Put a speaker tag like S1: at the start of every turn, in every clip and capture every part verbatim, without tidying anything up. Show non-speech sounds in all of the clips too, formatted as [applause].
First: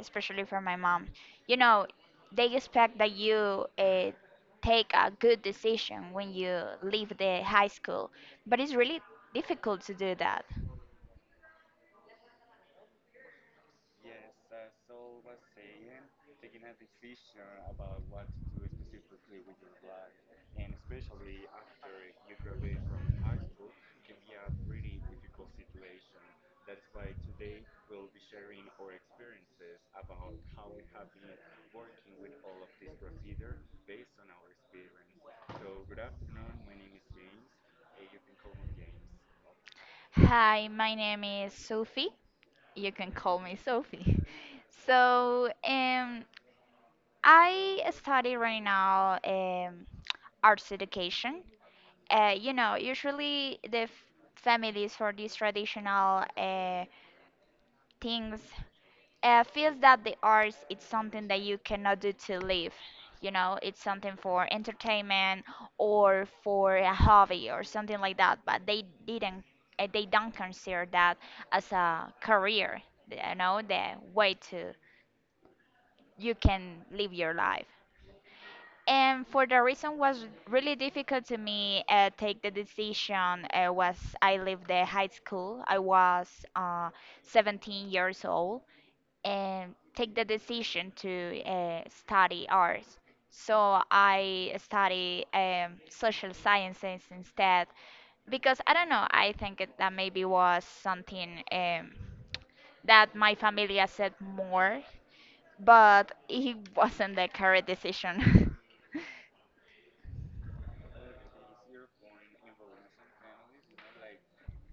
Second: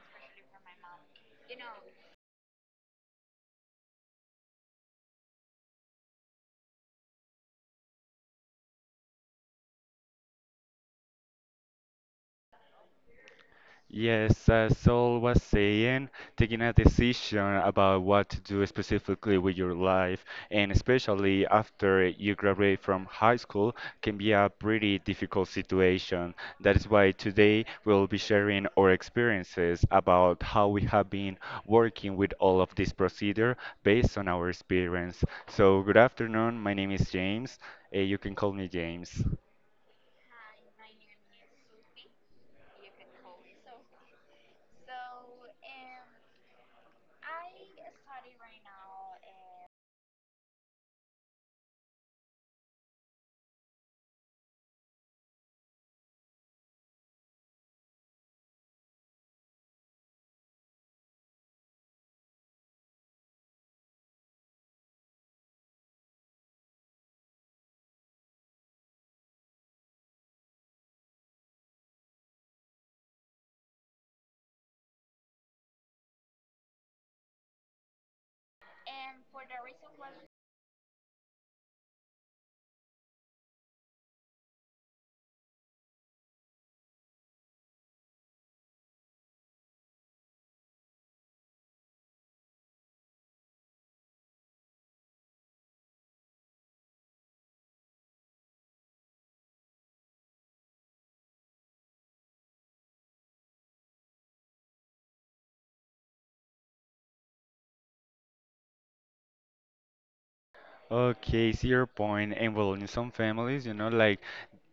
S1: especially for my mom. You know, they expect that you uh, take a good decision when you leave the high school, but it's really difficult to do that.
S2: Yes, as Saul was saying, taking a decision about what to do specifically with your life, and especially after you graduate from high school, can be a pretty difficult situation. That is why today we'll be sharing our experiences about how we have been working with all of this procedure based on our experience. So, good afternoon. My name is James. Uh, you can call me James.
S1: Hi, my name is Sophie. You can call me Sophie. [laughs] So, um, I study right now. Um, arts education. Uh, you know, usually the f- families for these traditional uh, things uh, feels that the arts it's something that you cannot do to live. You know, it's something for entertainment or for a hobby or something like that. But they didn't, uh, they don't consider that as a career. You know, the way to you can live your life. And for the reason was really difficult to me uh, take the decision uh, was I left the high school. I was uh, seventeen years old and take the decision to uh, study arts. So I study um, social sciences instead because I don't know. I think it- that maybe was something um, that my family accept more, but it [laughs] wasn't the correct decision. [laughs]
S2: Okay, see your point. And well, in some families, you know, like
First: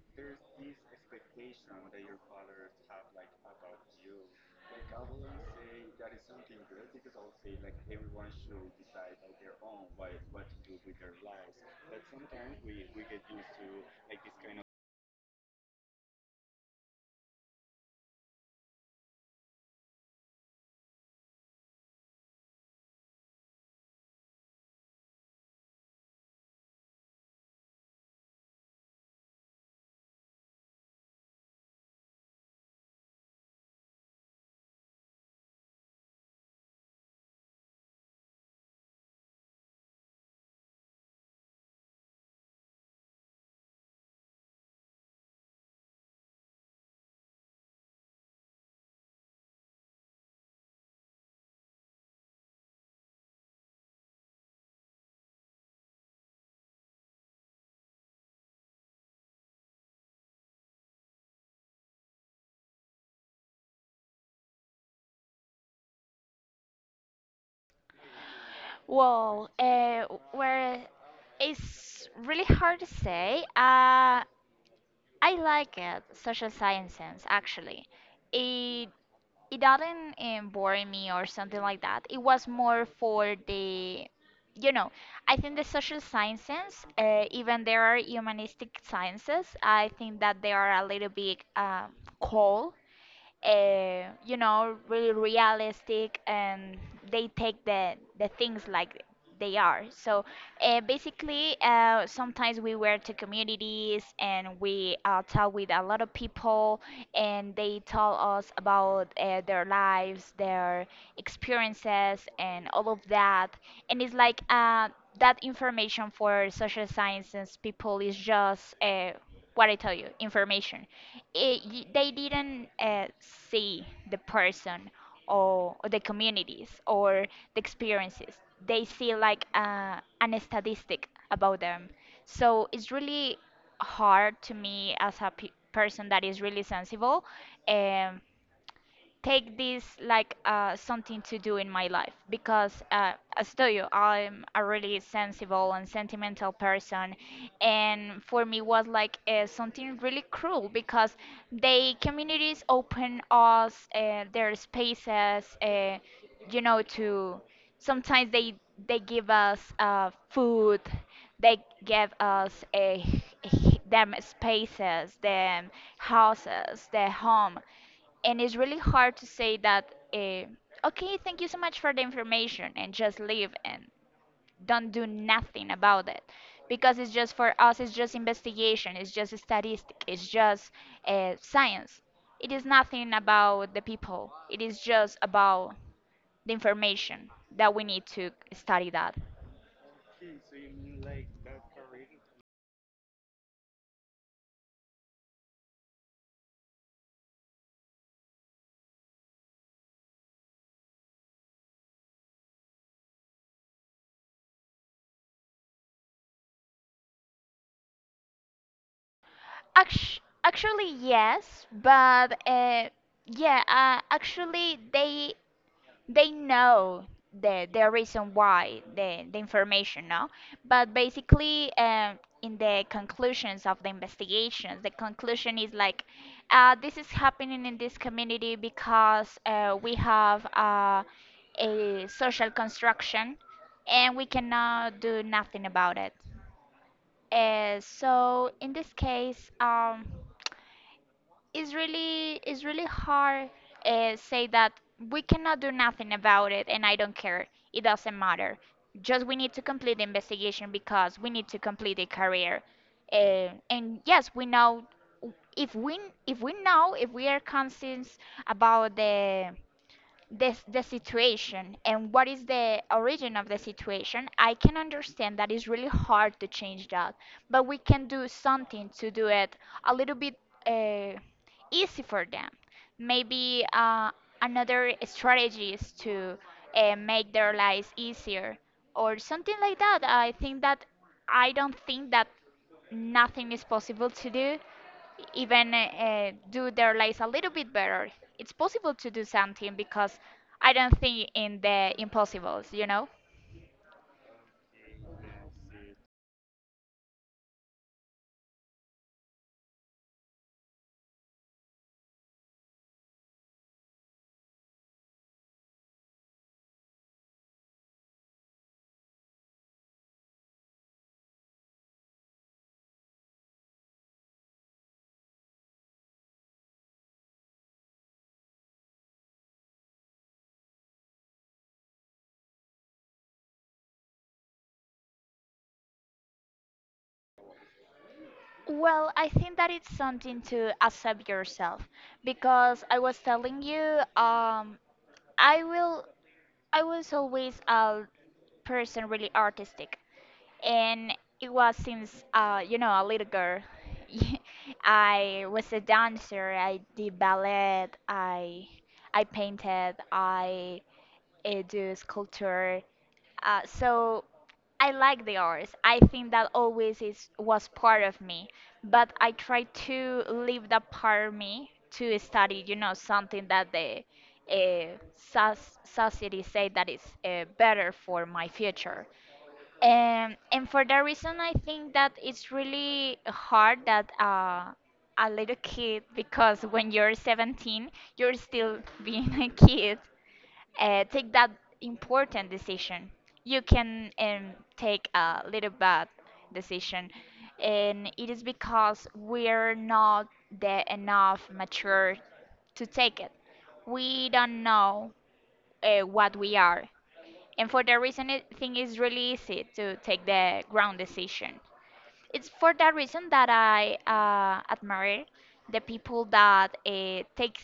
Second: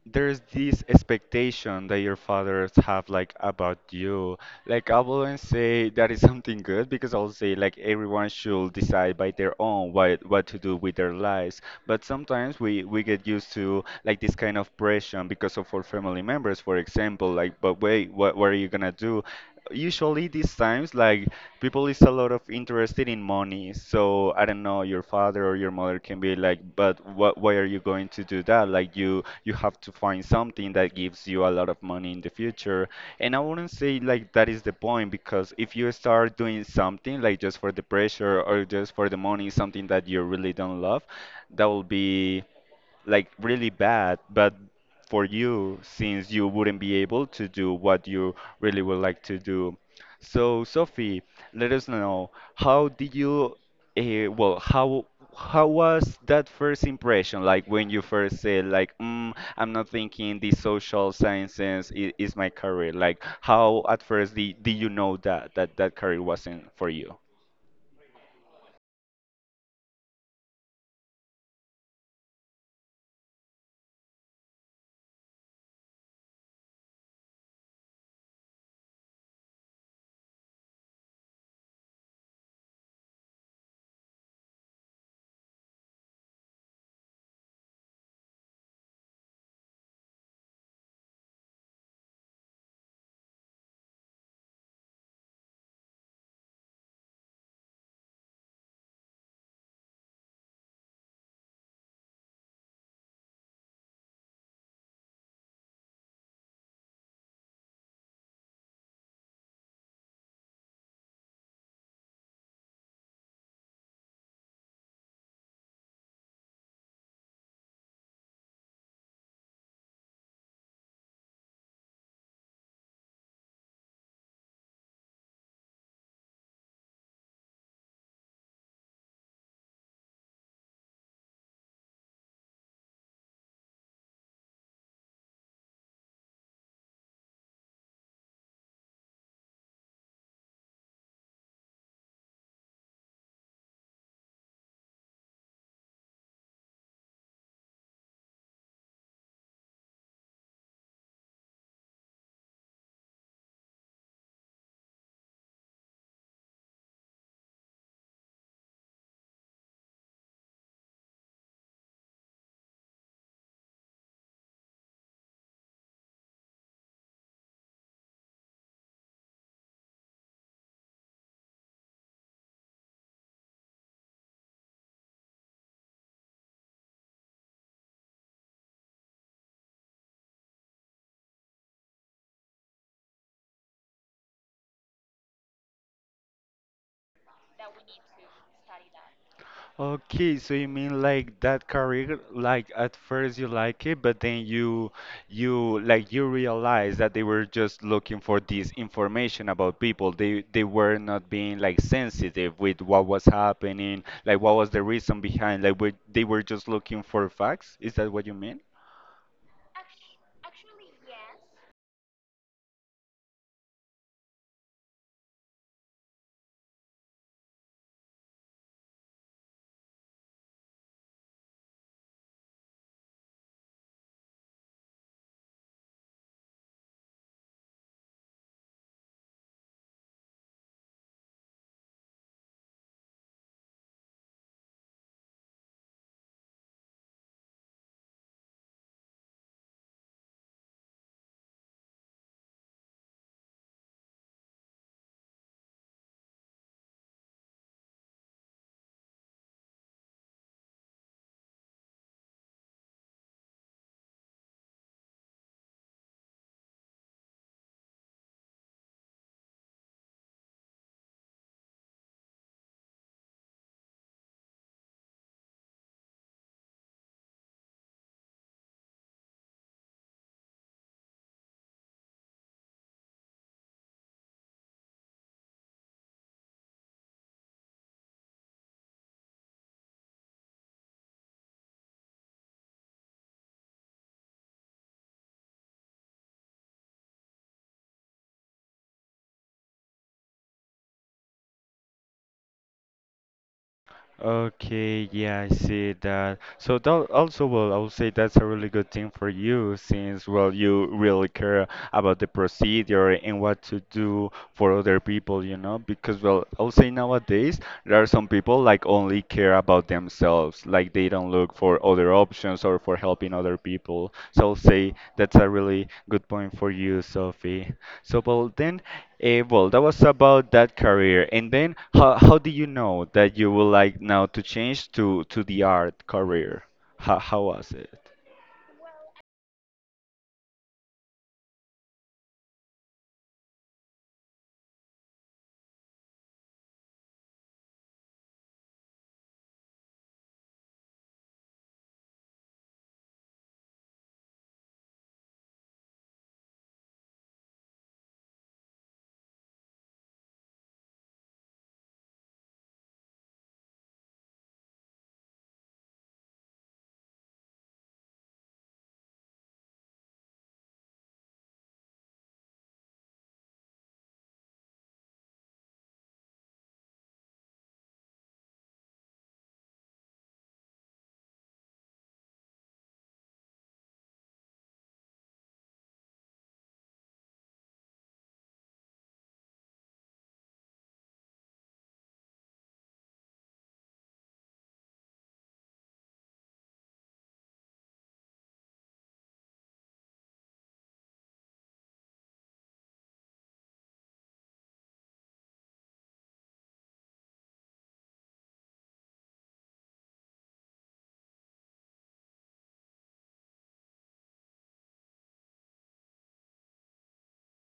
S2: there's this expectation that your fathers have like about you. Like I wouldn't say that is [laughs] something good because I'll say like everyone should decide by their own what what to do with their lives. But sometimes we we get used to like this kind of pressure because of our family members, for example, like, but wait, what what are you gonna do? Usually these times, like people is a lot of interested in money. So I don't know, your father or your mother can be like, but what, why are you going to do that? Like you, you have to find something that gives you a lot of money in the future. And I wouldn't say like that is the point because if you start doing something like just for the pressure or just for the money, something that you really don't love, that will be like really bad, but for you, since you wouldn't be able to do what you really would like to do. So, Sophie, let us know how did you, uh, well, how how was that first impression? Like when you first said, like, mm, I'm not thinking the social sciences is, is my career. Like, how at first did, did you know that that that career wasn't for you?
S1: Well, uh, where it's really hard to say. Uh, I like it, social sciences actually. It it doesn't um, bore me or something like that. It was more for the, you know, I think the social sciences, uh, even there are humanistic sciences. I think that they are a little bit um cold, uh, you know, really realistic, and they take the the things like they are. So uh, basically, uh, sometimes we were to communities and we uh, talk with a lot of people, and they tell us about uh, their lives, their experiences, and all of that. And it's like uh, that information for social sciences people is just uh, what I tell you, information eh, y they didn't uh, see the person or, or the communities or the experiences. They see like uh, an statistic about them. So it's really hard to me as a pe person that is really sensible, um, take this like uh, something to do in my life because uh, as tell you I'm a really sensible and sentimental person, and for me was like uh, something really cruel because the communities open us uh, their spaces, uh, you know, to sometimes they they give us uh, food, they give us a [laughs] them spaces, them houses, their home, and it's really hard to say that, uh, okay, thank you so much for the information, and just leave and don't do nothing about it because it's just for us, it's just investigation, it's just statistic, it's just uh, science. It is nothing about the people, it is just about the information that we need to study that.
S2: Okay, so you mean like that career, like at first you like it, but then you you like you realize that they were just looking for this information about people. They they were not being like sensitive with what was happening, like what was the reason behind, like we, they were just looking for facts. Is that what you mean?
S1: Actu- actually, yes, but uh, yeah, uh, actually they they know the the reason why the the information no, but basically, um in the conclusions of the investigations the conclusion is like, uh, this is happening in this community because uh, we have uh, a social construction and we cannot do nothing about it. Uh, so in this case, um it's really it's really hard, uh, say that we cannot do nothing about it and I don't care. It doesn't matter. Just we need to complete the investigation because we need to complete the career. Uh, and yes, we know if we if we know if we are conscious about the this the situation and what is the origin of the situation, I can understand that it's really hard to change that, but we can do something to do it a little bit uh, easy for them. Maybe uh, another strategy is to uh, make their lives easier or something like that. I think that I don't think that nothing is possible to do, even uh, do their lives a little bit better. It's possible to do something because I don't think in the impossibles, you know?
S2: Okay, yeah, I see that. So that also, well, I would say that's a really good thing for you since, well, you really care about the procedure and what to do for other people, you know? Because, well, I would say nowadays there are some people like only care about themselves, like they don't look for other options or for helping other people. So I'll say that's a really good point for you, Sophie. So, well, then. Eh, well, that was about that career. And then how how do you know that you would like now to change to to the art career? How how was it?
S1: Well, I think that it's something to accept yourself because I was telling you, um, I will I was always a person really artistic, and it was since, uh you know, a little girl. [laughs] I was a dancer, I did ballet, I I painted, I uh, do sculpture. Uh, so I like the arts. I think that always is was part of me, but I try to leave that part of me to study, you know, something that the uh, soc- society say that is uh, better for my future. And and for that reason, I think that it's really hard that. Uh, a little kid, because when you're seventeen you're still [laughs] being a kid, uh, take that important decision. You can, um, take a little bad decision, and it is because we're not the enough mature to take it. We don't know uh, what we are, and for that reason, I think it's really easy to take the wrong decision. It's for that reason that I uh, admire the people that uh, takes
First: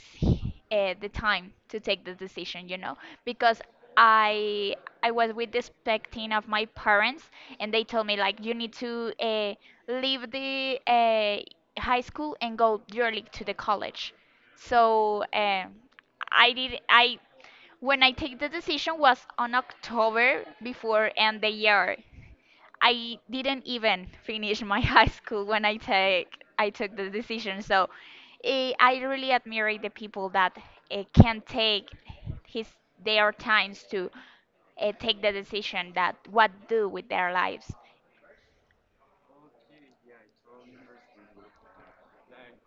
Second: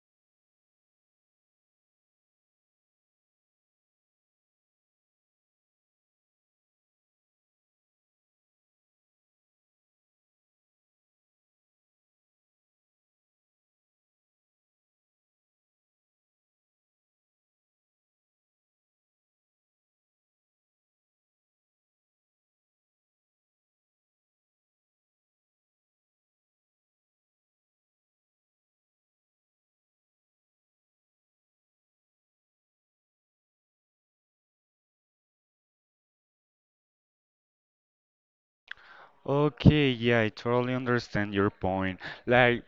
S1: uh, the time to take the decision, you know, because I I was with the expecting of my parents, and they told me like you need to uh, leave the uh, high school and go directly to the college. So uh, I did I when I take the decision was on October before end the year. I didn't even finish my [laughs] high school when I take I took the decision. So eh, I really admire the people that uh, can take his their times to uh, take the decision that what do with their lives.
S2: Okay, yeah, I totally understand your point. Like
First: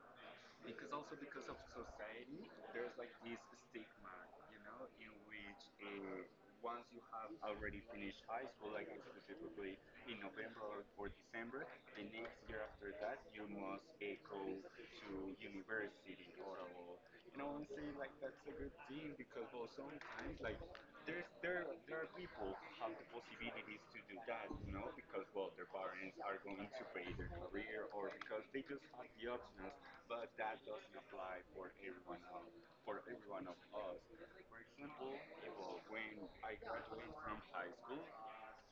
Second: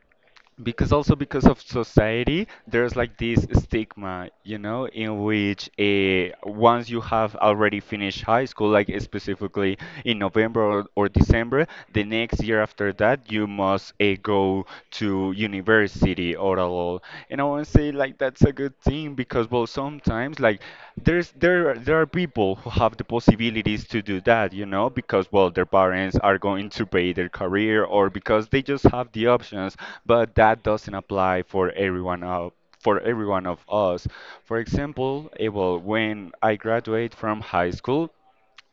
S2: because also because of society, there's like this stigma, you know in which, uh, once you have already finished high school, like, eh, specifically in November or, or December the next year after that, you must uh, go to university or all. And I want to say like that's a good thing because well sometimes like there's there are- there are people who have the possibilities to do that, you know because well their parents are going to pay their career or because they just have the options, but that doesn't apply for everyone of for everyone of us. For example, eh, well, when I graduate from high school,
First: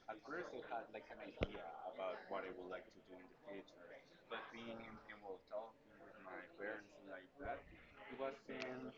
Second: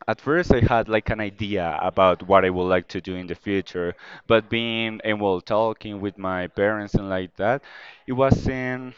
S2: at first I had like an idea about what I would like to do in the future, but being and well talking with my parents and like that, it wasn't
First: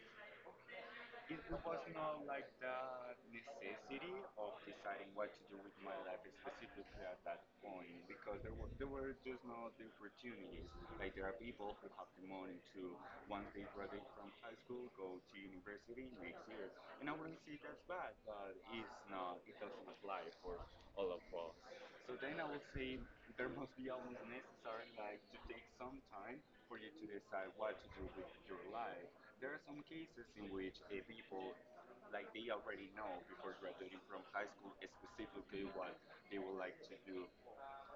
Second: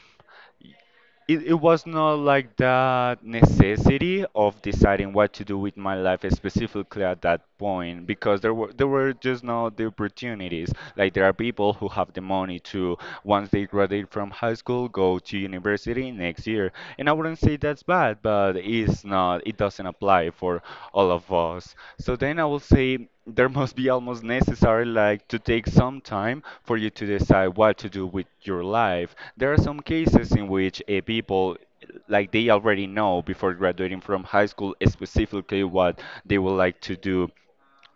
S2: it, it was not like that necessity of deciding what to do with my life specifically at that point because there were there were just not the opportunities. Like there are people who have the money to once they graduate from high school go to university next year. And I wouldn't say that's bad, but it's not it doesn't apply for all of us. So then I will say there must be almost necessary like to take some time for you to decide what to do with your life. There are some cases in which a people like they already know before graduating from high school specifically what they would like to do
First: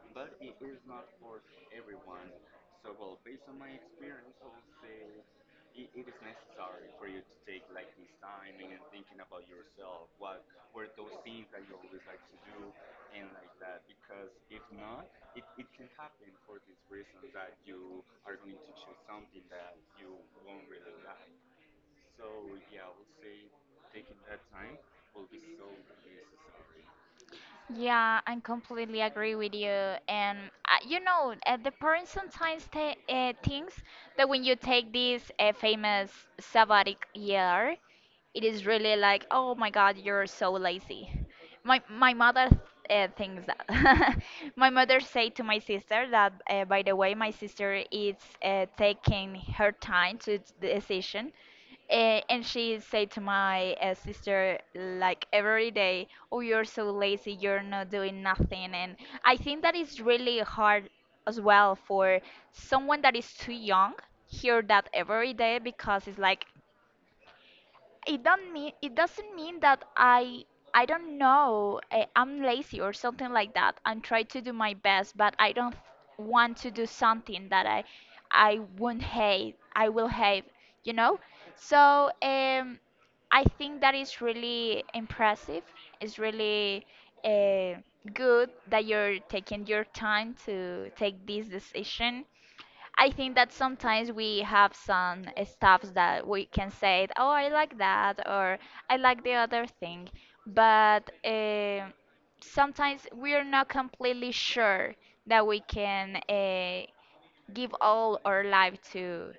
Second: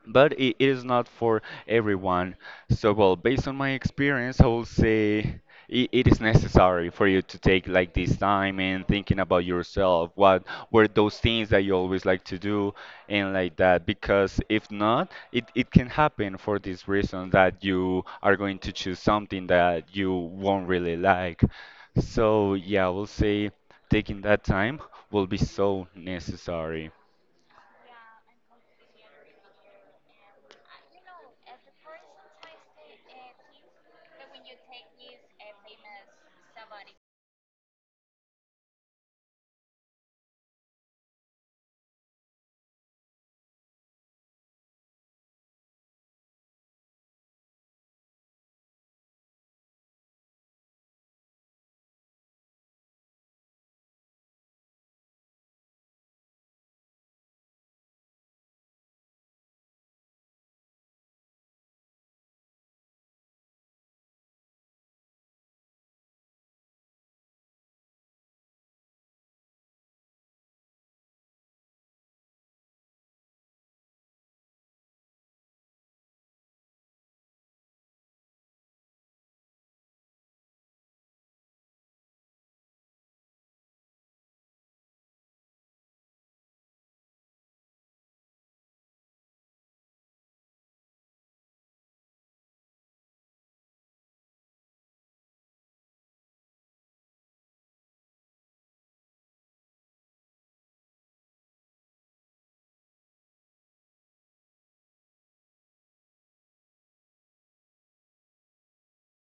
S2: but it, it is not for everyone. So, well, based on my experience, I will say it, it is necessary for you to take like this time and thinking about yourself. What were those things that you always like to do and like that? Because if not, it, it can happen for this reason that you are going to choose something that you won't really like. So, yeah, I will say taking that time will be so necessary.
S1: Yeah, I completely agree with you. And uh, you know, uh, the parents sometimes ta uh, thinks that when you take this uh, famous sabbatic year, it is really like, oh my God, you're so lazy. My my mother uh, thinks that. [laughs] my mother said to my sister that, uh, by the way, my sister is uh, taking her time to d- the decision, uh, and she said to my, uh, sister, like every day, oh, you're so lazy, you're not doing nothing. And I think that is really hard as well for someone that is too young hear that every day, because it's like it don't mean it doesn't mean that I I don't know, eh, I'm lazy or something like that. I'm trying to do my best, but I don't want to do something that I I won't hate. I will hate, you know. So um, I think that is really impressive. It's really uh, good that you're taking your time to take this decision. I think that sometimes we have some stuffs that we can say, oh, I like that, or I like the other thing, but uh, sometimes we're not completely sure that we can, uh, give all our life to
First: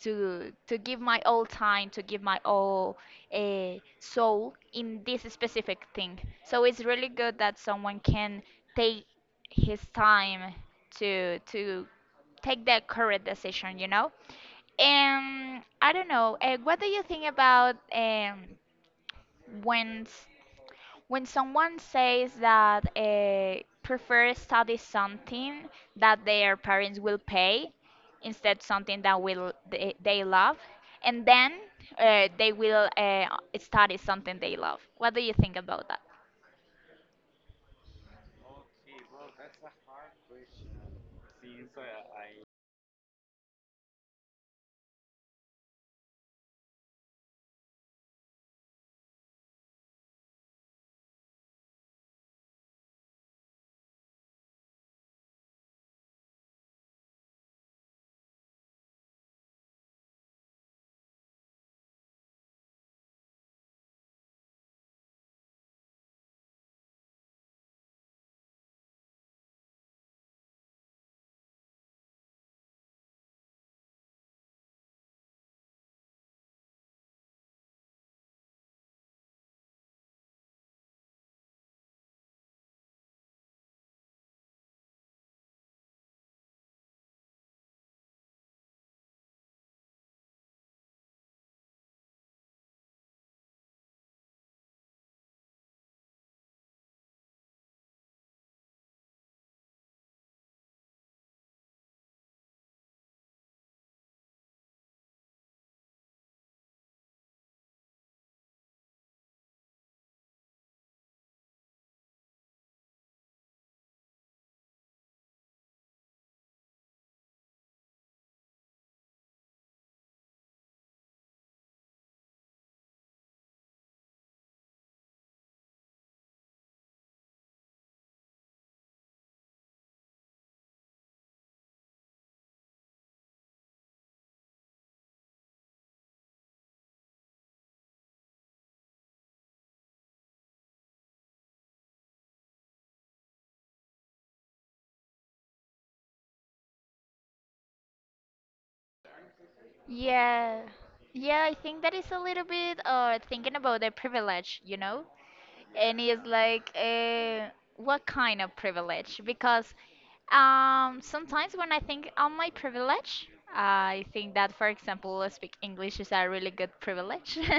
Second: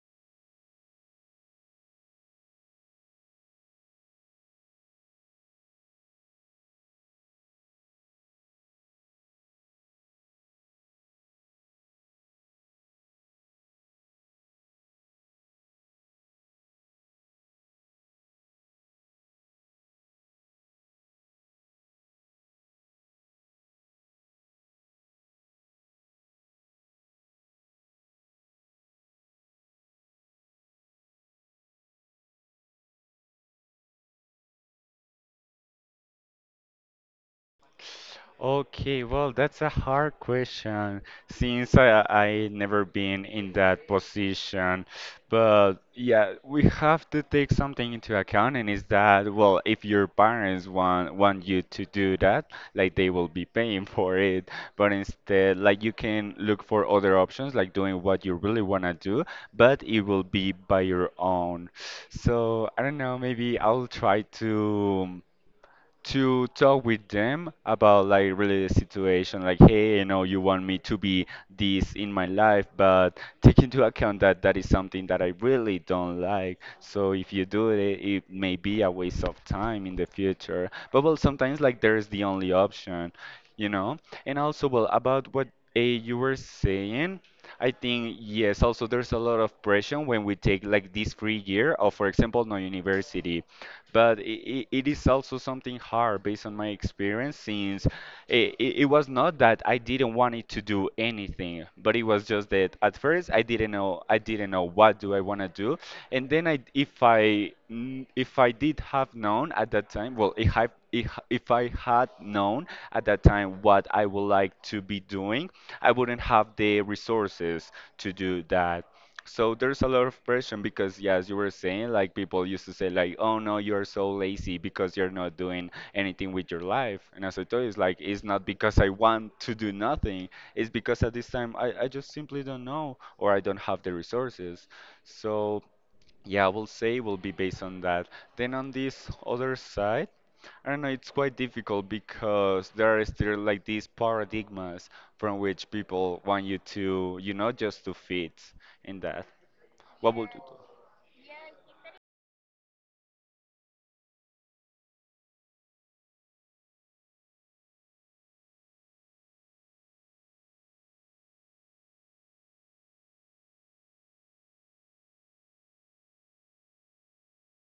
S1: to to give my all time, to give my all uh, soul in this specific thing. So it's really good that someone can take his time to to take the correct decision, you know? And I don't know, uh, what do you think about, um, when s- when someone says that uh, prefer study something that their parents will pay instead something that will they, they love, and then uh, they will uh, study something they love. What do you think about that?
S2: Okay, well, that's a hard question since I I never been in that position. But yeah, we have to take something into account, and is that, well, if your parents want want you to do that, like they will be paying [laughs] for it. But instead, like you can look for other options, like doing what you really wanna do, but it will be by your own. So I don't know, maybe I'll try to to talk with them about like really the situation, like, hey, you know you want me to be this in my life, but take into account that that is something that I really don't like. So if you do it, it may be a waste of time in the future, but well sometimes like there is the only option, you know and also well about what uh, you were saying. I think yes, also there's a lot of pressure when we take like this free year or for example no university, but it, it is also something hard based on my experience since it, it, it was not that I didn't want it to do anything, but it was just that at first I didn't know I didn't know what do I want to do. And then I if I kn- if I did have known at that time, well, if I if if I had known at that time what I would like to be doing, I wouldn't have the resources to do that. So there's a lot of pressure because, yeah, as you were saying, like people used to say, like, "Oh no, you're so lazy because you're not doing anything with your life." And as I told you, it's like it's not because I want to do nothing. It's because at this time I, I just simply don't know or I don't have the resources. So yeah, I will say will be based on that. Then on this other side, I don't know, it's quite difficult because there are still like these paradigmas from which people want you to, you know, just to fit in that. What would you do?
S1: Yeah. Yeah, I think that is a little bit, uh thinking about the privilege, you know? And it's like, uh, what kind of privilege? Because, um, sometimes when I think on my privilege, I think that, for example, speak English is a really good privilege. [laughs]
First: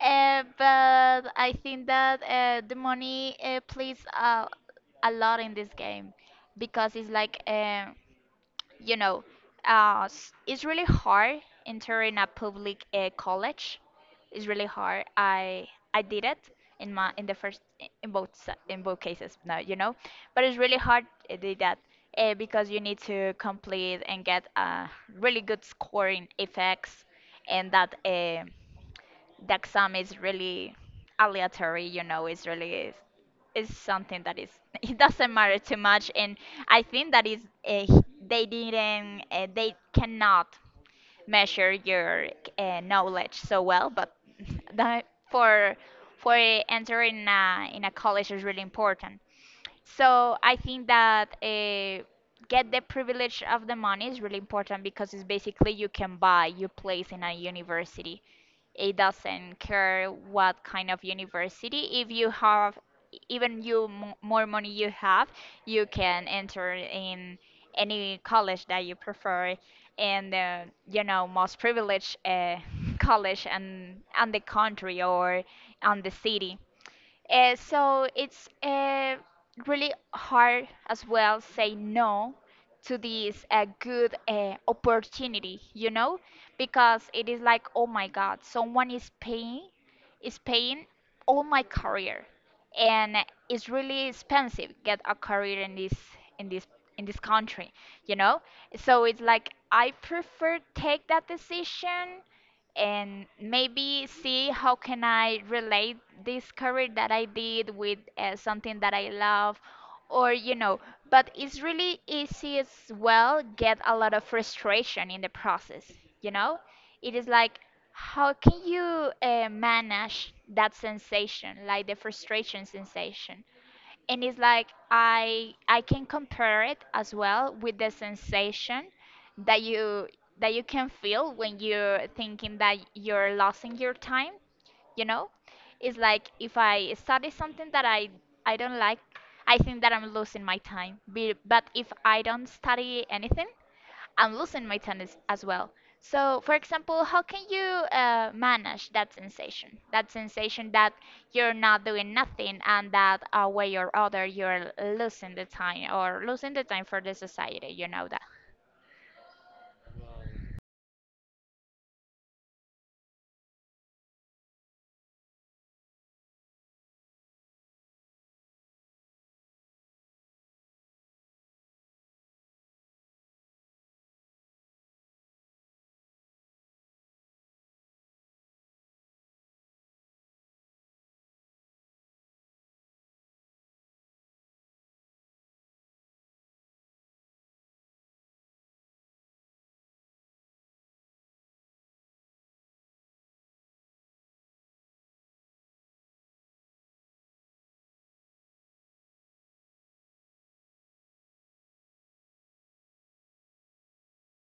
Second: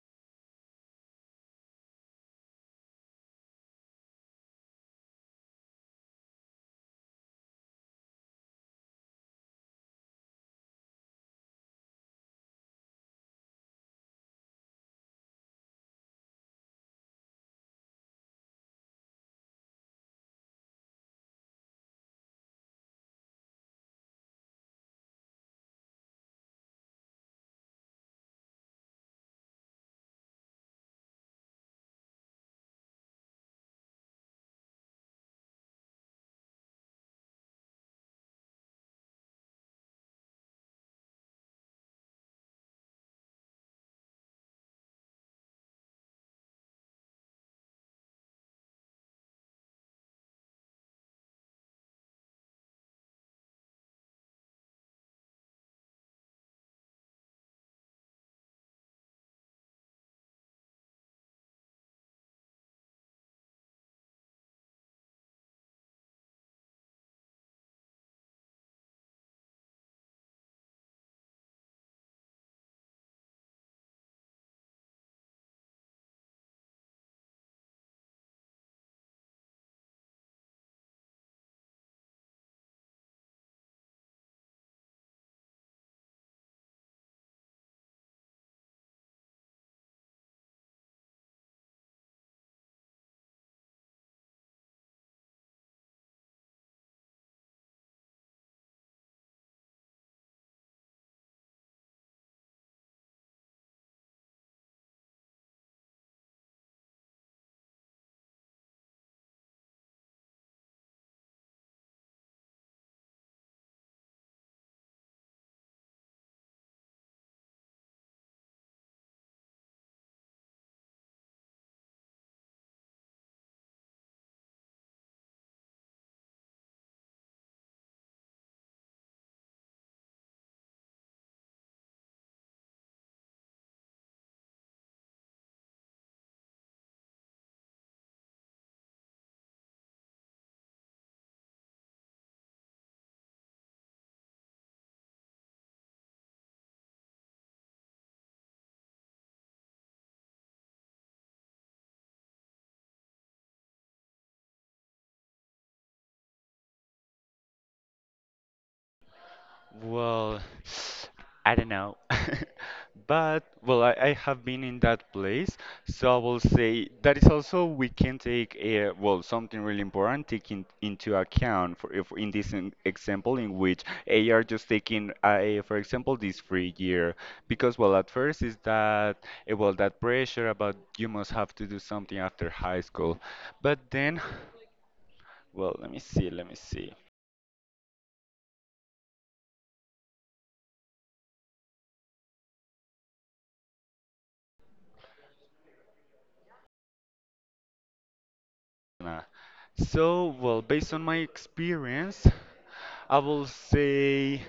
S1: uh, but I think that uh, the money uh, plays a, a lot in this game because it's like, um you know, uh, s- it's really hard entering a public uh, college. It's really hard. I I did it in my in the first, in both s- in both cases now, you know, but it's really hard uh, to do that uh, because you need to complete and get a really good score in F X and that. Uh, the exam is really aleatory, you know, it's really is is something that is. [laughs] It doesn't matter too much, and I think that is, uh, they didn't uh, they cannot measure your uh, knowledge so well, but [laughs] that, for for entering a, in a college, is really important. So I think that, uh, get the privilege of the money is really important because it's basically you can buy your place in a university. It doesn't care what kind of university. If you have, even you mo- more money you have, you can enter in any college that you prefer, and, uh, you know, most privileged uh, [laughs] college and and the country or on the city. Uh, so it's uh, really hard as well say no to this uh, good uh, opportunity, you know, because it is like, oh my God, someone is paying, is paying all my career, and it's really expensive get a career in this in this in this country, you know. So it's like I prefer take that decision and maybe see how can I relate this career that I did with uh, something that I love or you know but it's really easy as well get a lot of frustration in the process, you know. It is like how can you uh, manage that sensation, like the frustration sensation. And it's like I I can compare it as well with the sensation that you that you can feel when you're thinking that you're losing your time, you know? It's like if I study something that I I don't like, I think that I'm losing my time. Be- But if I don't study anything, I'm losing my tone as, as well. So, for example, how can you uh, manage that sensation? That sensation that you're not doing nothing and that a way or other you're losing the time or losing the time for the society, you know that.
S2: Well, [sighs] I don't know. [laughs] But, well, I, I have been in that place, so I will say that is also we can take a, well, something really important taking into account for if in this in- example in which A R just taking, uh, for example, this free year because, well, at first is that, eh, well, that pressure about you must have to do something after high school, but then, [sighs] well, let me see, let me see. Elena. So, well, based on my experience, I will say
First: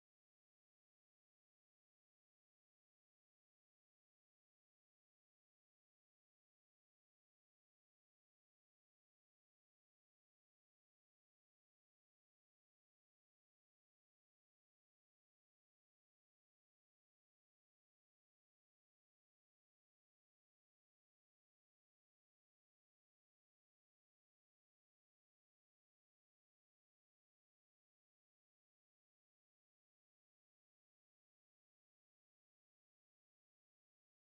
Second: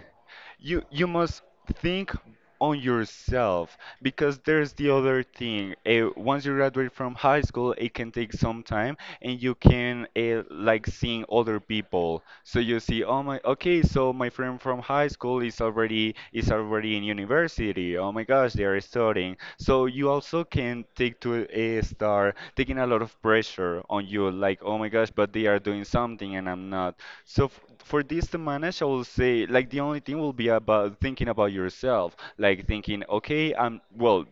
S2: you you must think on yourself because there's the other thing. Uh, once you graduate from high school, it can take some time, and you can uh, like seeing other people. So you see, oh my, okay, so my friend from high school is already is already in university. Oh my gosh, they are studying. So you also can take to a start taking a lot of pressure on you, like oh my gosh, but they are doing something and I'm not. So f for this to manage, I will say like the only thing will be about thinking about yourself, like thinking, okay, I'm well,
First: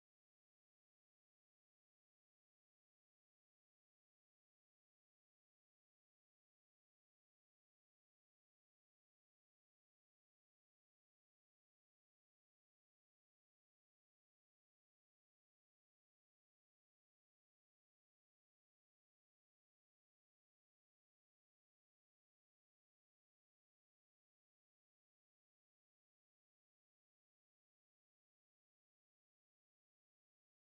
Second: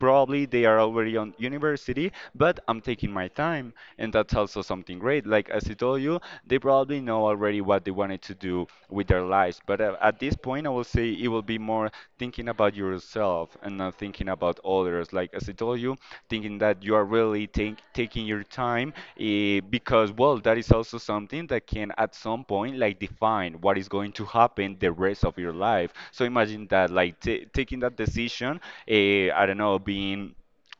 S2: probably they are already on university, but I'm taking my time, and that's also something great. Like as I told you, they probably know already what they wanted to do with their lives, but uh, at this point, I will say it will be more thinking about yourself and not thinking about others. Like as I told you, thinking that you are really take, taking your time. Eh, because, well, that is also something that can at some point like define what is going to happen the rest of your life. So imagine that, like t taking that decision, eh, I don't know, being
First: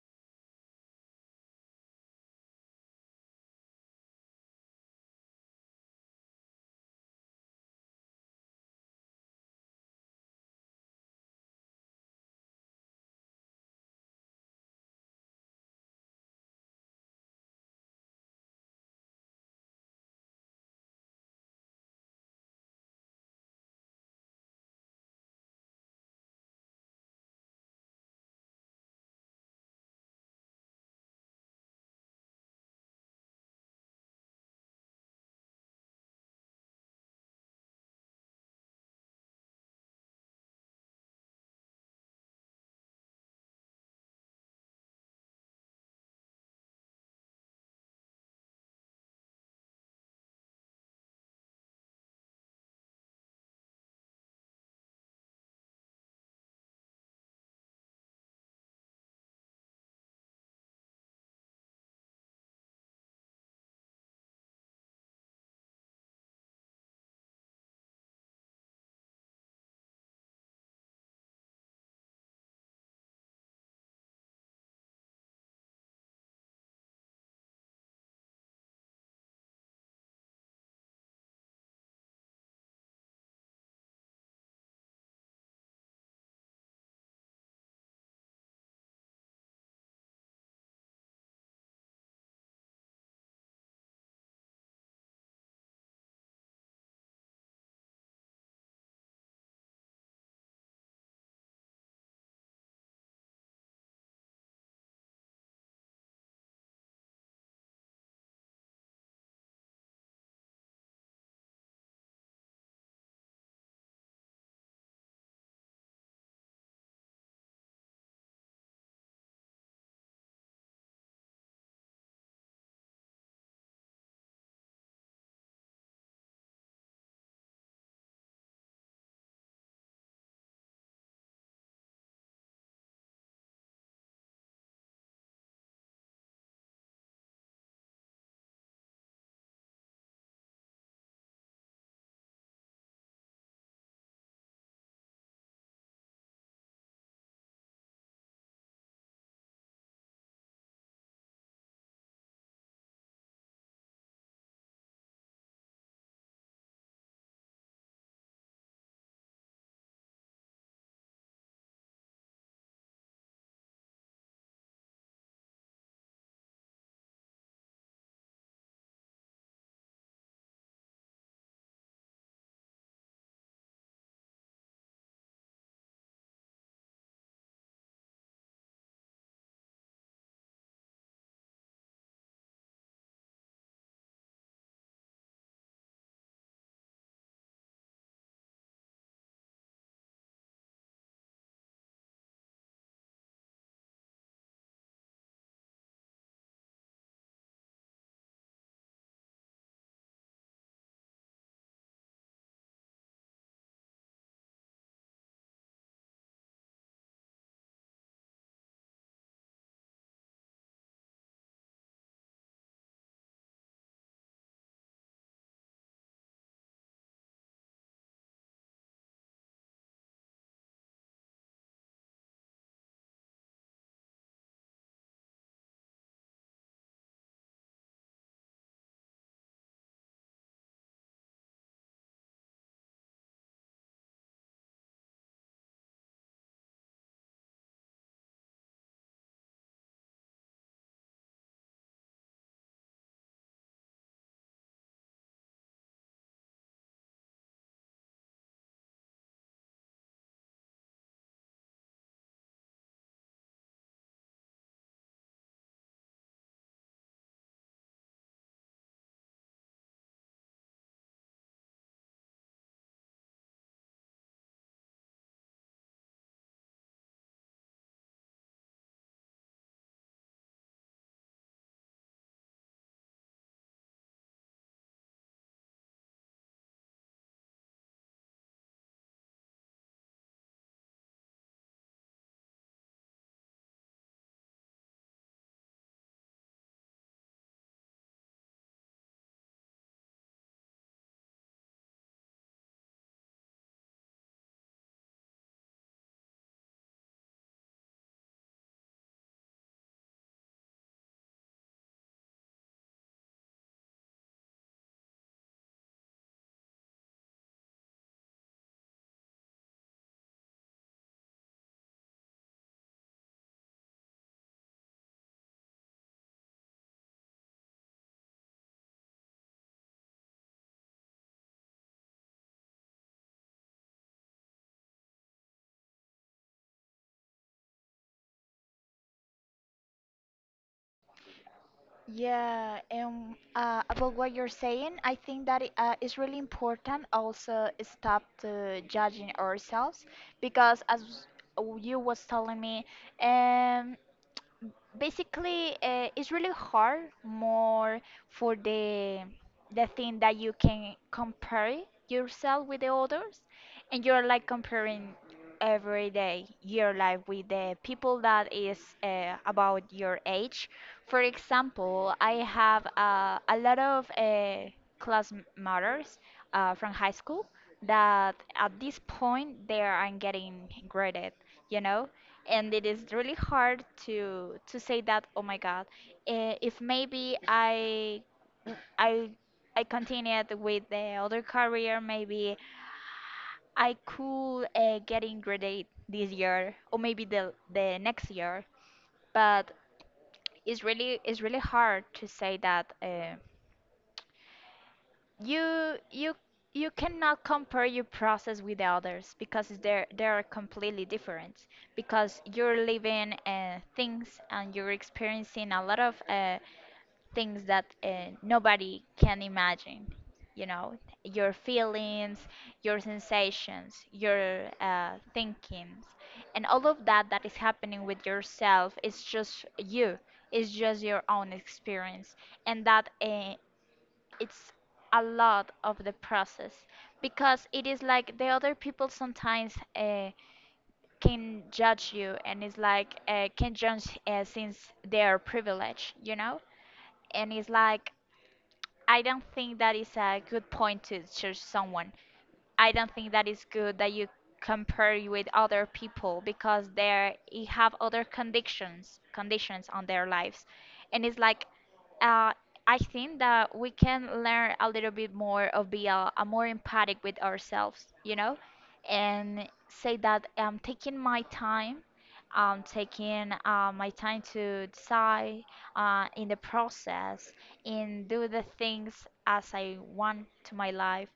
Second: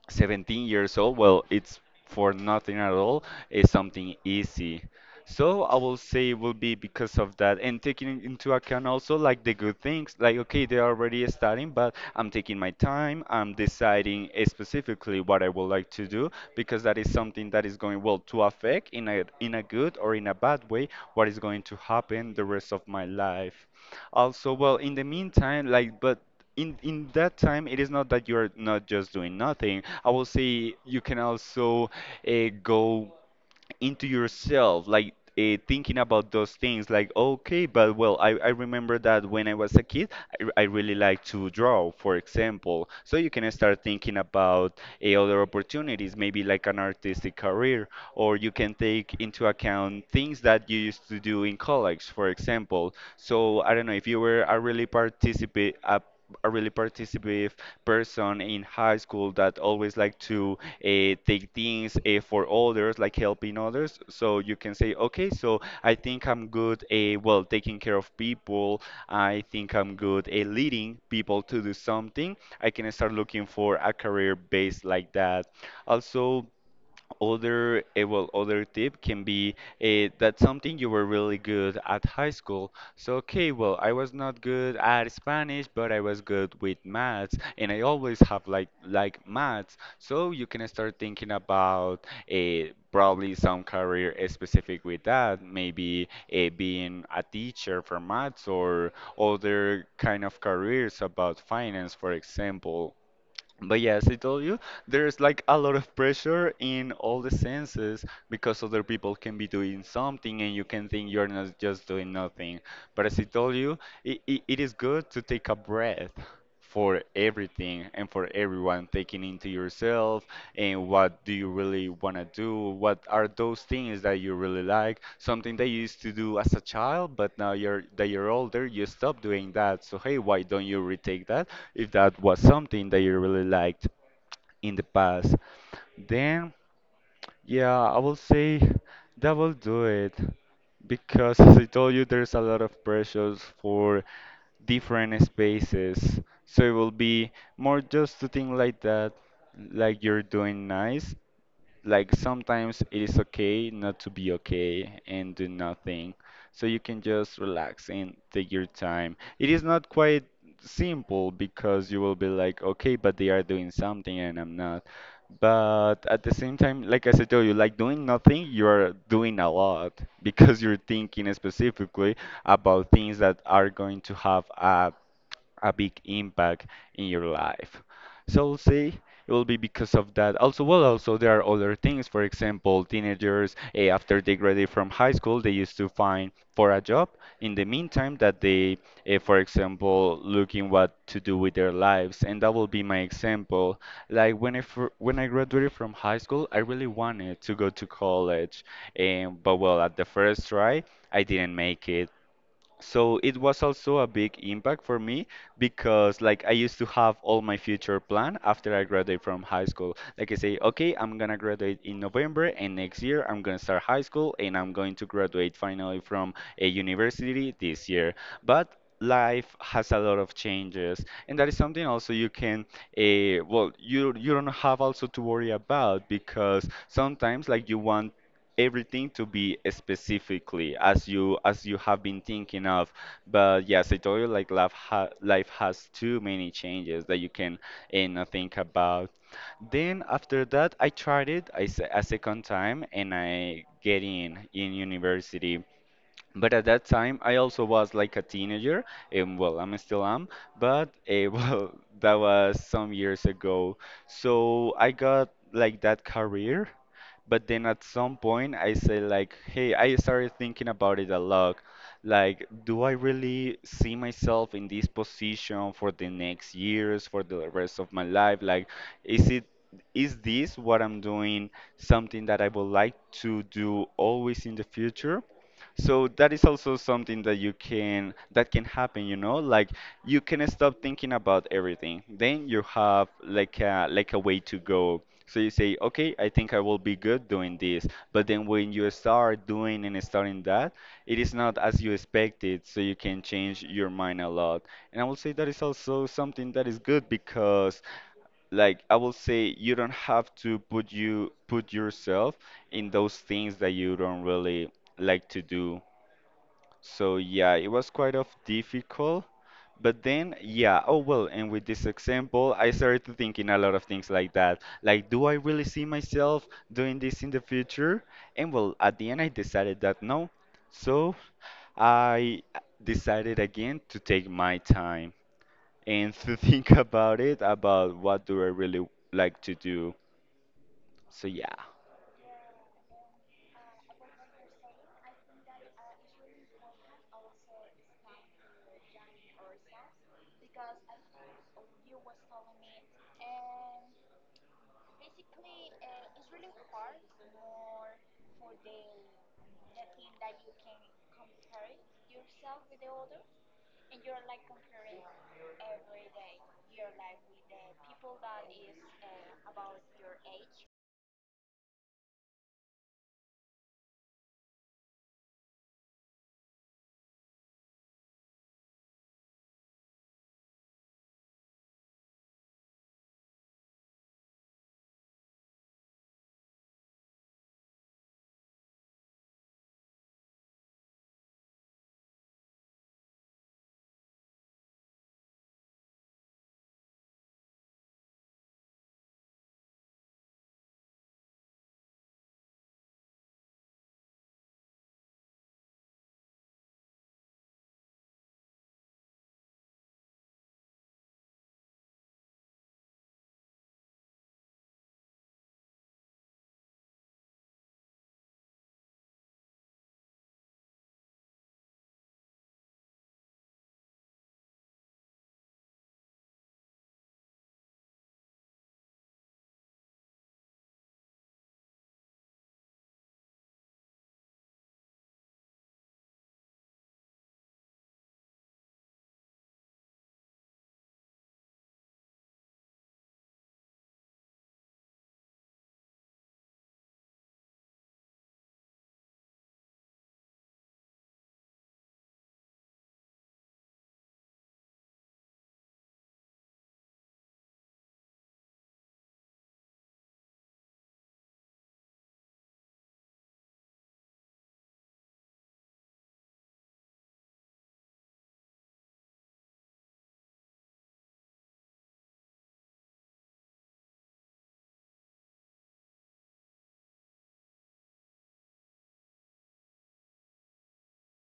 S2: seventeen years old, well, it's for nothing at all. It's something easy. So I will say it will be because of that, and taking into account also like the good things. Like, okay, they're already starting, but I'm taking my time. I'm deciding eh, specifically what I would like to do because that is something that is going well to affect in a in a good or in a bad way what is going to happen the rest of my life. Also, well, in the meantime, like, but in in that time, it is not that you're not just doing nothing. I will say you can also uh, go into yourself, like uh, thinking about those things, like, okay, but well, I, I remember that when I was a kid, I, r- I really like to draw, for example. So you can start thinking about eh, other opportunities, maybe like an artistic career, or you can take into account things that you used to do in college, for example. So I don't know if you were a really participate a a really participative person in high school that always liked to uh, take things uh, for others, like helping others. So you can say, okay, so I think I'm good, uh, well, taking care of people. I think I'm good at leading people to do something. I can start looking for a career based like that. Also, other, eh, well, other tip can be uh, that something you were really good at high school. So, okay, well, I was not good at Spanish, but I was good with maths, and I always have like like maths. So you can start thinking about uh, probably some career eh, specific with that, maybe uh, being a teacher for maths or other kind of careers about finance, for example. But yeah, as I told you, there's like a lot of pressure in all the senses because other people can be doing something and you can think you're not just doing nothing. But as I told you, it, it, it is good to take a breath for everything and for everyone, taking into yourself and what do you really want to do? What are those things that you really like? Something that you used to do as a child, but now you're that you're older, you stop doing that. So hey, why don't you retake that? If that was something that you really liked in the past, then yeah, I will say that will do it. Because as I told you, there's a lot of pressures for different spaces. So it will be more just to think like that, like you're doing nice, like sometimes it is okay not to be okay and do nothing. So you can just relax and take your time. It is not quite simple because you will be like, okay, but they are doing something and I'm not. But at the same time, like as I told you, like doing nothing, you're doing a lot [laughs] because you're thinking specifically about things that are going to have a a big impact in your life. So see, it will be because of that. Also, well, also there are other things. For example, teenagers eh, after they graduate from high school, they used to find for a job. In the meantime, that they, eh, for example, looking what to do with their lives, and that will be my example. Like when I fir- when I graduated from high school, I really wanted to go to college, and but well, at the first try, I didn't make it. So it was also a big impact for me because like I used to have all my future plan after I graduate from high school. Like I say, okay, I'm gonna graduate in November and next year I'm gonna start high school and I'm going to graduate finally from a university this year. But life has a lot of changes and that is something also you can, uh, well, you you don't have also to worry about because sometimes like you want everything to be specifically as you as you have been thinking of. But yes, I told you, like life ha life has too many changes that you can and uh, think about. Then after that, I tried it, I s a second time and I get in in university. But at that time, I also was like a teenager, and well, I'm still am, but uh, [laughs] well, that was some years ago. So I got like that career, but then at some point, I say like, hey, I started thinking about it a lot. Like, do I really see myself in this position for the next years, for the rest of my life? Like, is it is this what I'm doing something that I would like to do always in the future? So that is also something that you can that can happen, you know? Like you can stop thinking about everything. Then you have like a like a way to go. So you say, okay, I think I will be good doing this. But then when you start doing and starting that, it is not as you expected, so you can change your mind a lot. And I will say that is also something that is good because like I will say you don't have to put you put yourself in those things that you don't really like to do, so yeah, it was quite of difficult. But then yeah, oh well, and with this example, I started thinking a lot of things like that. Like, do I really see myself doing this in the future? And well, at the end, I decided that no. So I decided again to take my time and to [laughs] think about it, about what do I really like to do. So yeah.
S1: Yeah, and uh, about what you're saying, I think that it, uh, it's really important also stop to judging ourselves because as w- you was telling me, um, basically uh, it's really hard more for the the thing that you can compare yourself with the others, and you're like comparing every day your life with the people that is uh, about your age. For example, I have uh, a lot of uh, classmates uh, from high school that at this point they are getting graded, you know. And it is really hard to to say that oh my god, eh, if maybe i i i continued with the other career, maybe I could uh, get graduate this year or maybe the the next year. But it's really it's really hard to say that uh, you you you cannot compare your process with others because they're they're completely different, because you're living uh, things and you're experiencing a lot of uh, things that uh, nobody can imagine, you know. Your feelings, your sensations, your uh, thinkings, and all of that that is happening with yourself is just you. It's just your own experience. And that uh, it's a lot of the process. Because it is like the other people sometimes uh, can judge you, and it's like uh, can judge uh, since they are privileged, you know. And it's like I don't think that is a good point to judge someone. I don't think that is good that you compare you with other people because they have other conditions, conditions on their lives. And it's like uh, I think that we can learn a little bit more of be a, a more empathic with ourselves, you know, and say that I'm taking my time, I'm taking uh, my time to decide uh, in the process, and do the things as I want to my life,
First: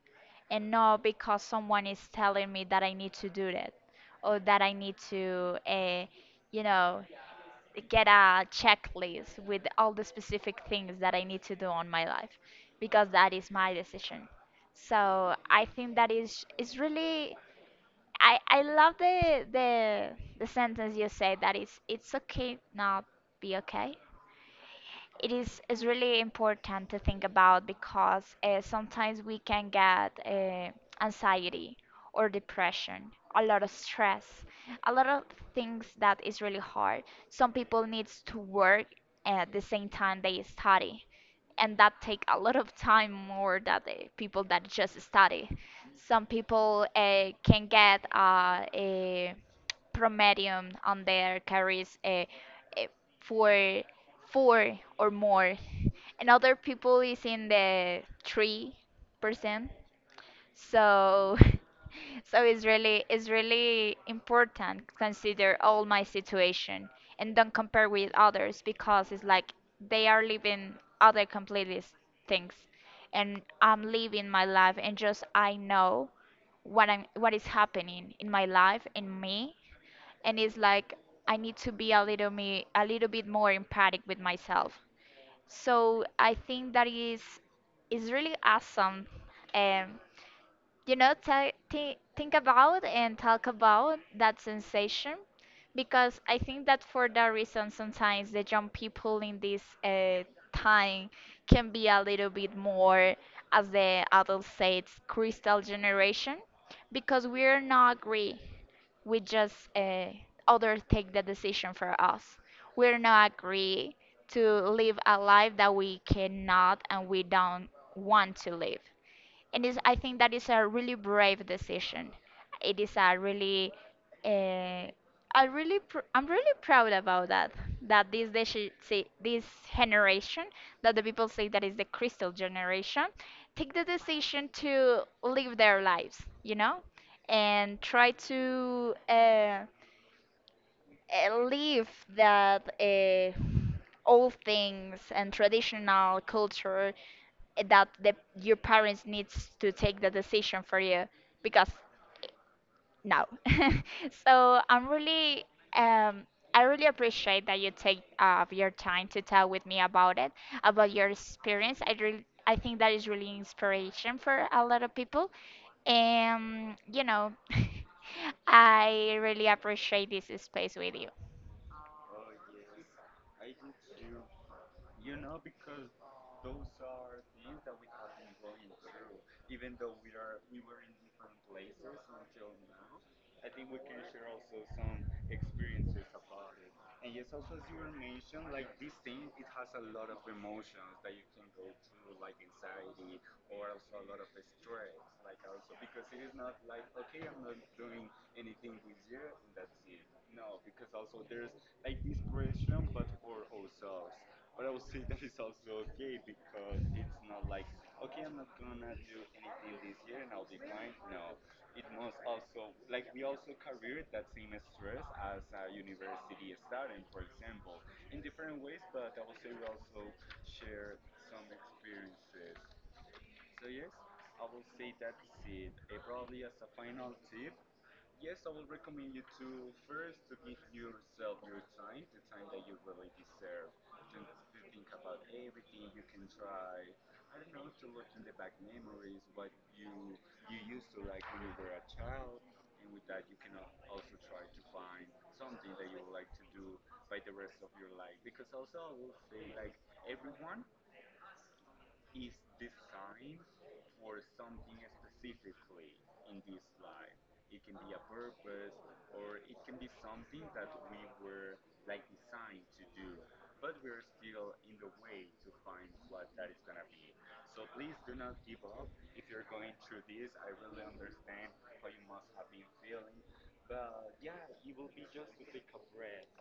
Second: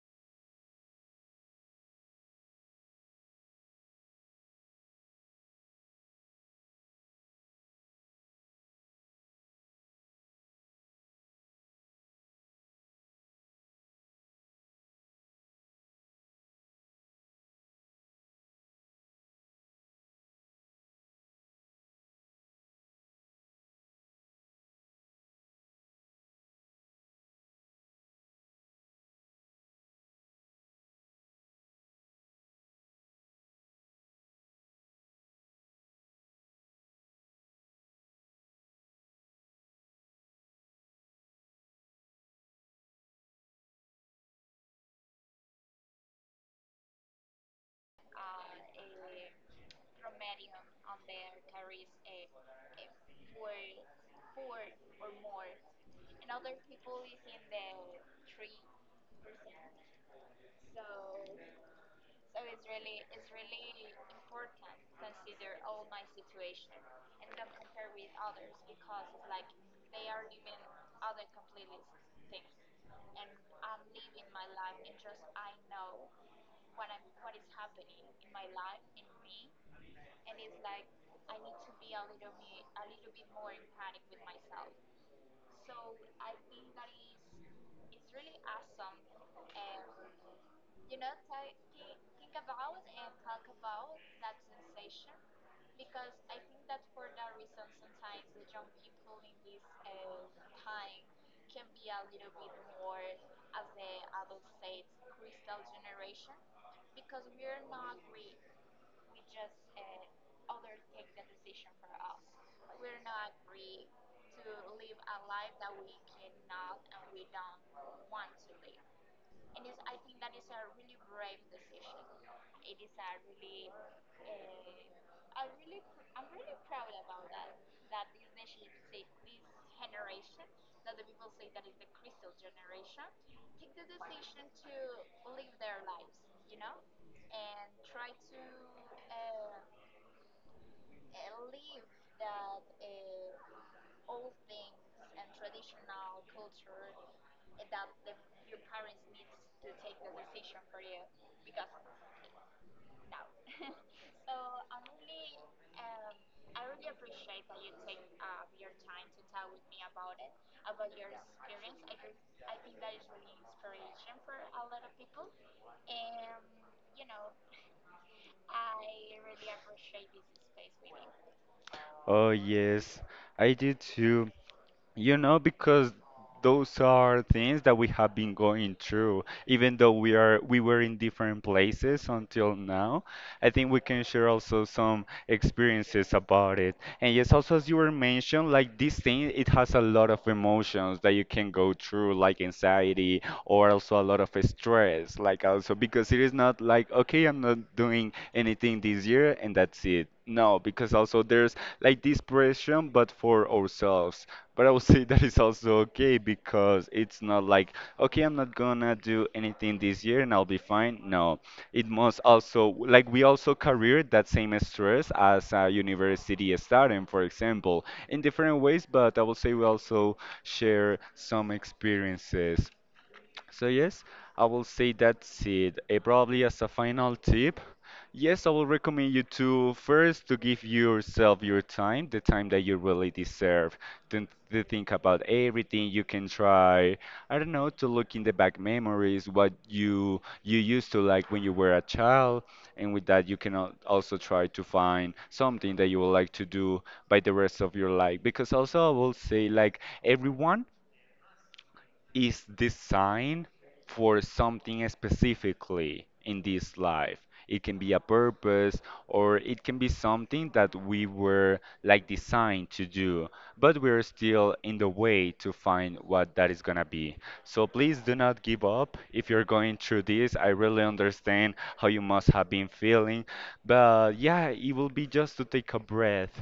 S1: and not because someone is telling me that I need to do that or that I need to, uh, you know, get a checklist with all the specific things that I need to do on my life, because that is my decision. So I think that is is really, I, I love the the the sentence you say that it's it's okay not be okay. It is is really important to think about, because uh, sometimes we can get uh, anxiety or depression, a lot of stress, a lot of things that is really hard. Some people needs to work at the same time they study, and that take a lot of time more than the people that just study. Some people uh, can get uh, a Promedium on there carries a, a four, four or more, and other people is in the three percent. So, [laughs] so it's really it's really important consider all my situation and don't compare with others, because it's like they are living other completely s- things, and I'm living my life and just I know what I'm what is happening in my life in me. And it's like I need to be a little me a little bit more empathic with myself. So I think that is is really awesome. Um, you know, ta- thi- think about and talk about that sensation, because I think that for that reason, sometimes the young people in this uh, time can be a little bit more, as the adults say, it's crystal generation, because we're not agree. We just uh, others take the decision for us. We're not agree to live a life that we cannot and we don't want to live. And is I think that is a really brave decision. It is a really, uh, I really, pr- I'm really proud about that. That this deci- si- this generation, that the people say that is the crystal generation, take the decision to live their lives, you know, and try to uh, uh, live that uh, old things and traditional culture that the, your parents needs to take the decision for you, because no. [laughs] So I'm really um I really appreciate that you take uh, your time to tell with me about it, about your experience. I really, I think that is really inspiration for a lot of people, and you know. [laughs] I really appreciate this space with you.
S2: Oh yes, I do too. You know, because those are things that we have been going through, even though we are we were in different places until now. I think we can share also some experiences about it. And yes, also as you were mentioned, like this thing, it has a lot of emotions that you can go through, like anxiety or also a lot of stress, like also because it is not like, okay, I'm not doing anything this year and that's it. No, because also there's like this pressure, but for ourselves, but I would say that is also okay because it's not like, okay, I'm not gonna do anything this year and I'll be fine. No, it must also, like, we also carry that same stress as a university student, for example, in different ways, but I would say we also share some experiences, so yes, I will say that's it. Eh, probably as a final tip, yes, I will recommend you to first to give yourself your time, the time that you really deserve. Then to think about everything you can try. I don't know, to look in the back memories, what you you used to like when you were a child, and with that you can al- also try to find something that you would like to do by the rest of your life. Because also I will say like everyone is designed for something specifically in this life. It can be a purpose or it can be something that we were like designed to do, but we're still in the way to find what that is gonna be. So please do not give up if you're going through this. I really understand how you must have been feeling, but yeah, it will be just to take a breath.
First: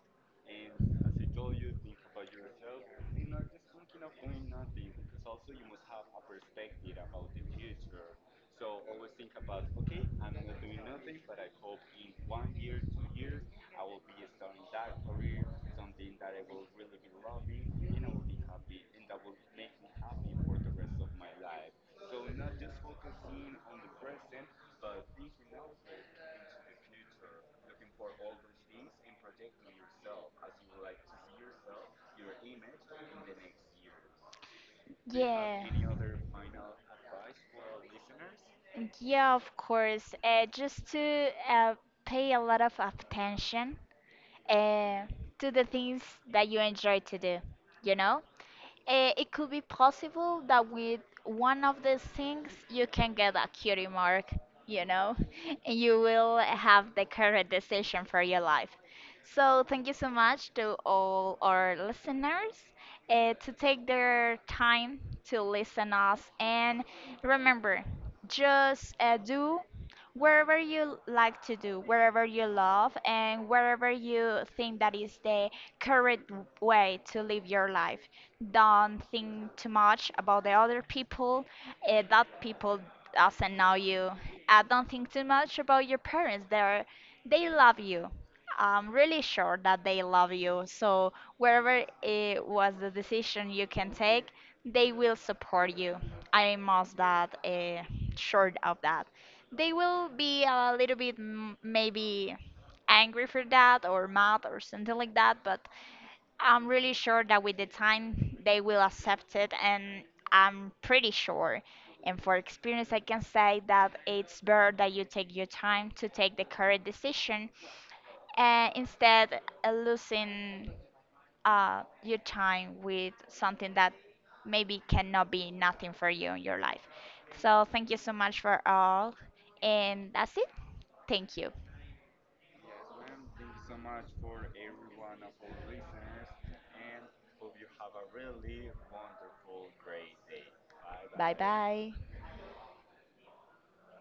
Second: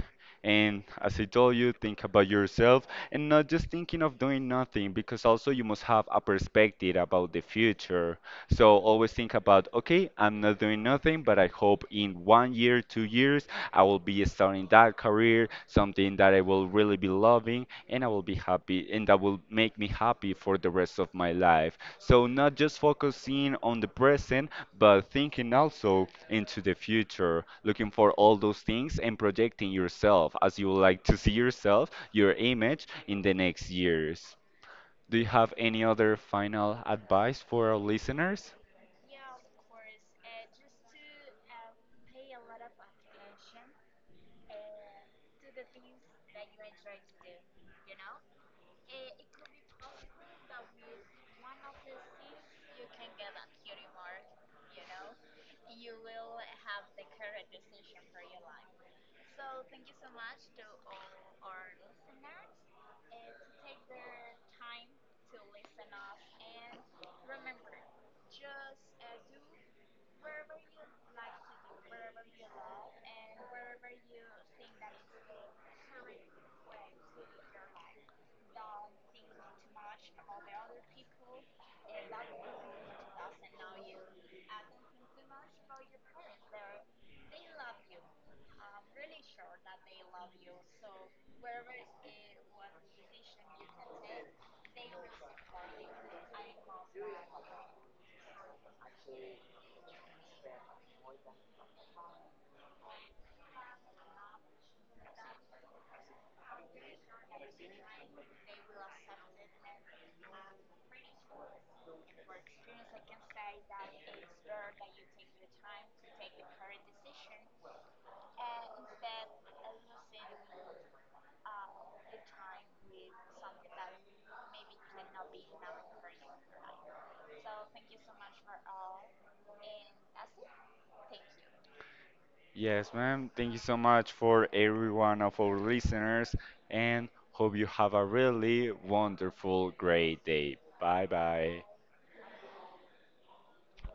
S2: And as I told you, think about yourself and not just thinking of doing nothing because also you must have a perspective about the future. So always think about, okay, I'm not doing nothing, but I hope in one year, two years, I will be starting that career, something that I will really be loving and I will be happy and that will make me happy for the rest of my life. So not just focusing on the present, but thinking also into the future, looking for all those things and projecting yourself as you would like to see yourself, your image in the next years. Do you have
S1: Yeah.
S2: any other final advice for our listeners?
S1: Yeah, of course. Uh, just to uh, pay a lot of attention uh, to the things that you enjoy to do, you know? Uh, it could be possible that with one of these things you can get a cutie mark, you know, [laughs] and you will have the correct decision for your life. So thank you so much to all our listeners, uh, to take their time to listen us, and remember, just uh, do wherever you like to do, wherever you love, and wherever you think that is the correct way to live your life. Don't think too much about the other people, uh, that people doesn't know you. Uh, don't think too much about your parents. They're they love you. I'm really sure that they love you. So wherever it was the decision you can take, they will support you. I'm most that uh, sure of that. They will be a little bit m- maybe angry for that, or mad or something like that, but I'm really sure that with the time they will accept it, and I'm pretty sure. And for experience, I can say that it's better that you take your time to take the correct decision, and instead uh, losing uh, your time with something that maybe cannot be nothing for you in your life. So thank you so much for all, and that's it. Thank you.
S2: Yes, ma'am. Thank you so much for every one of our listeners and hope you have a really wonderful, great day. Bye
S1: Bye
S2: bye.
S1: bye.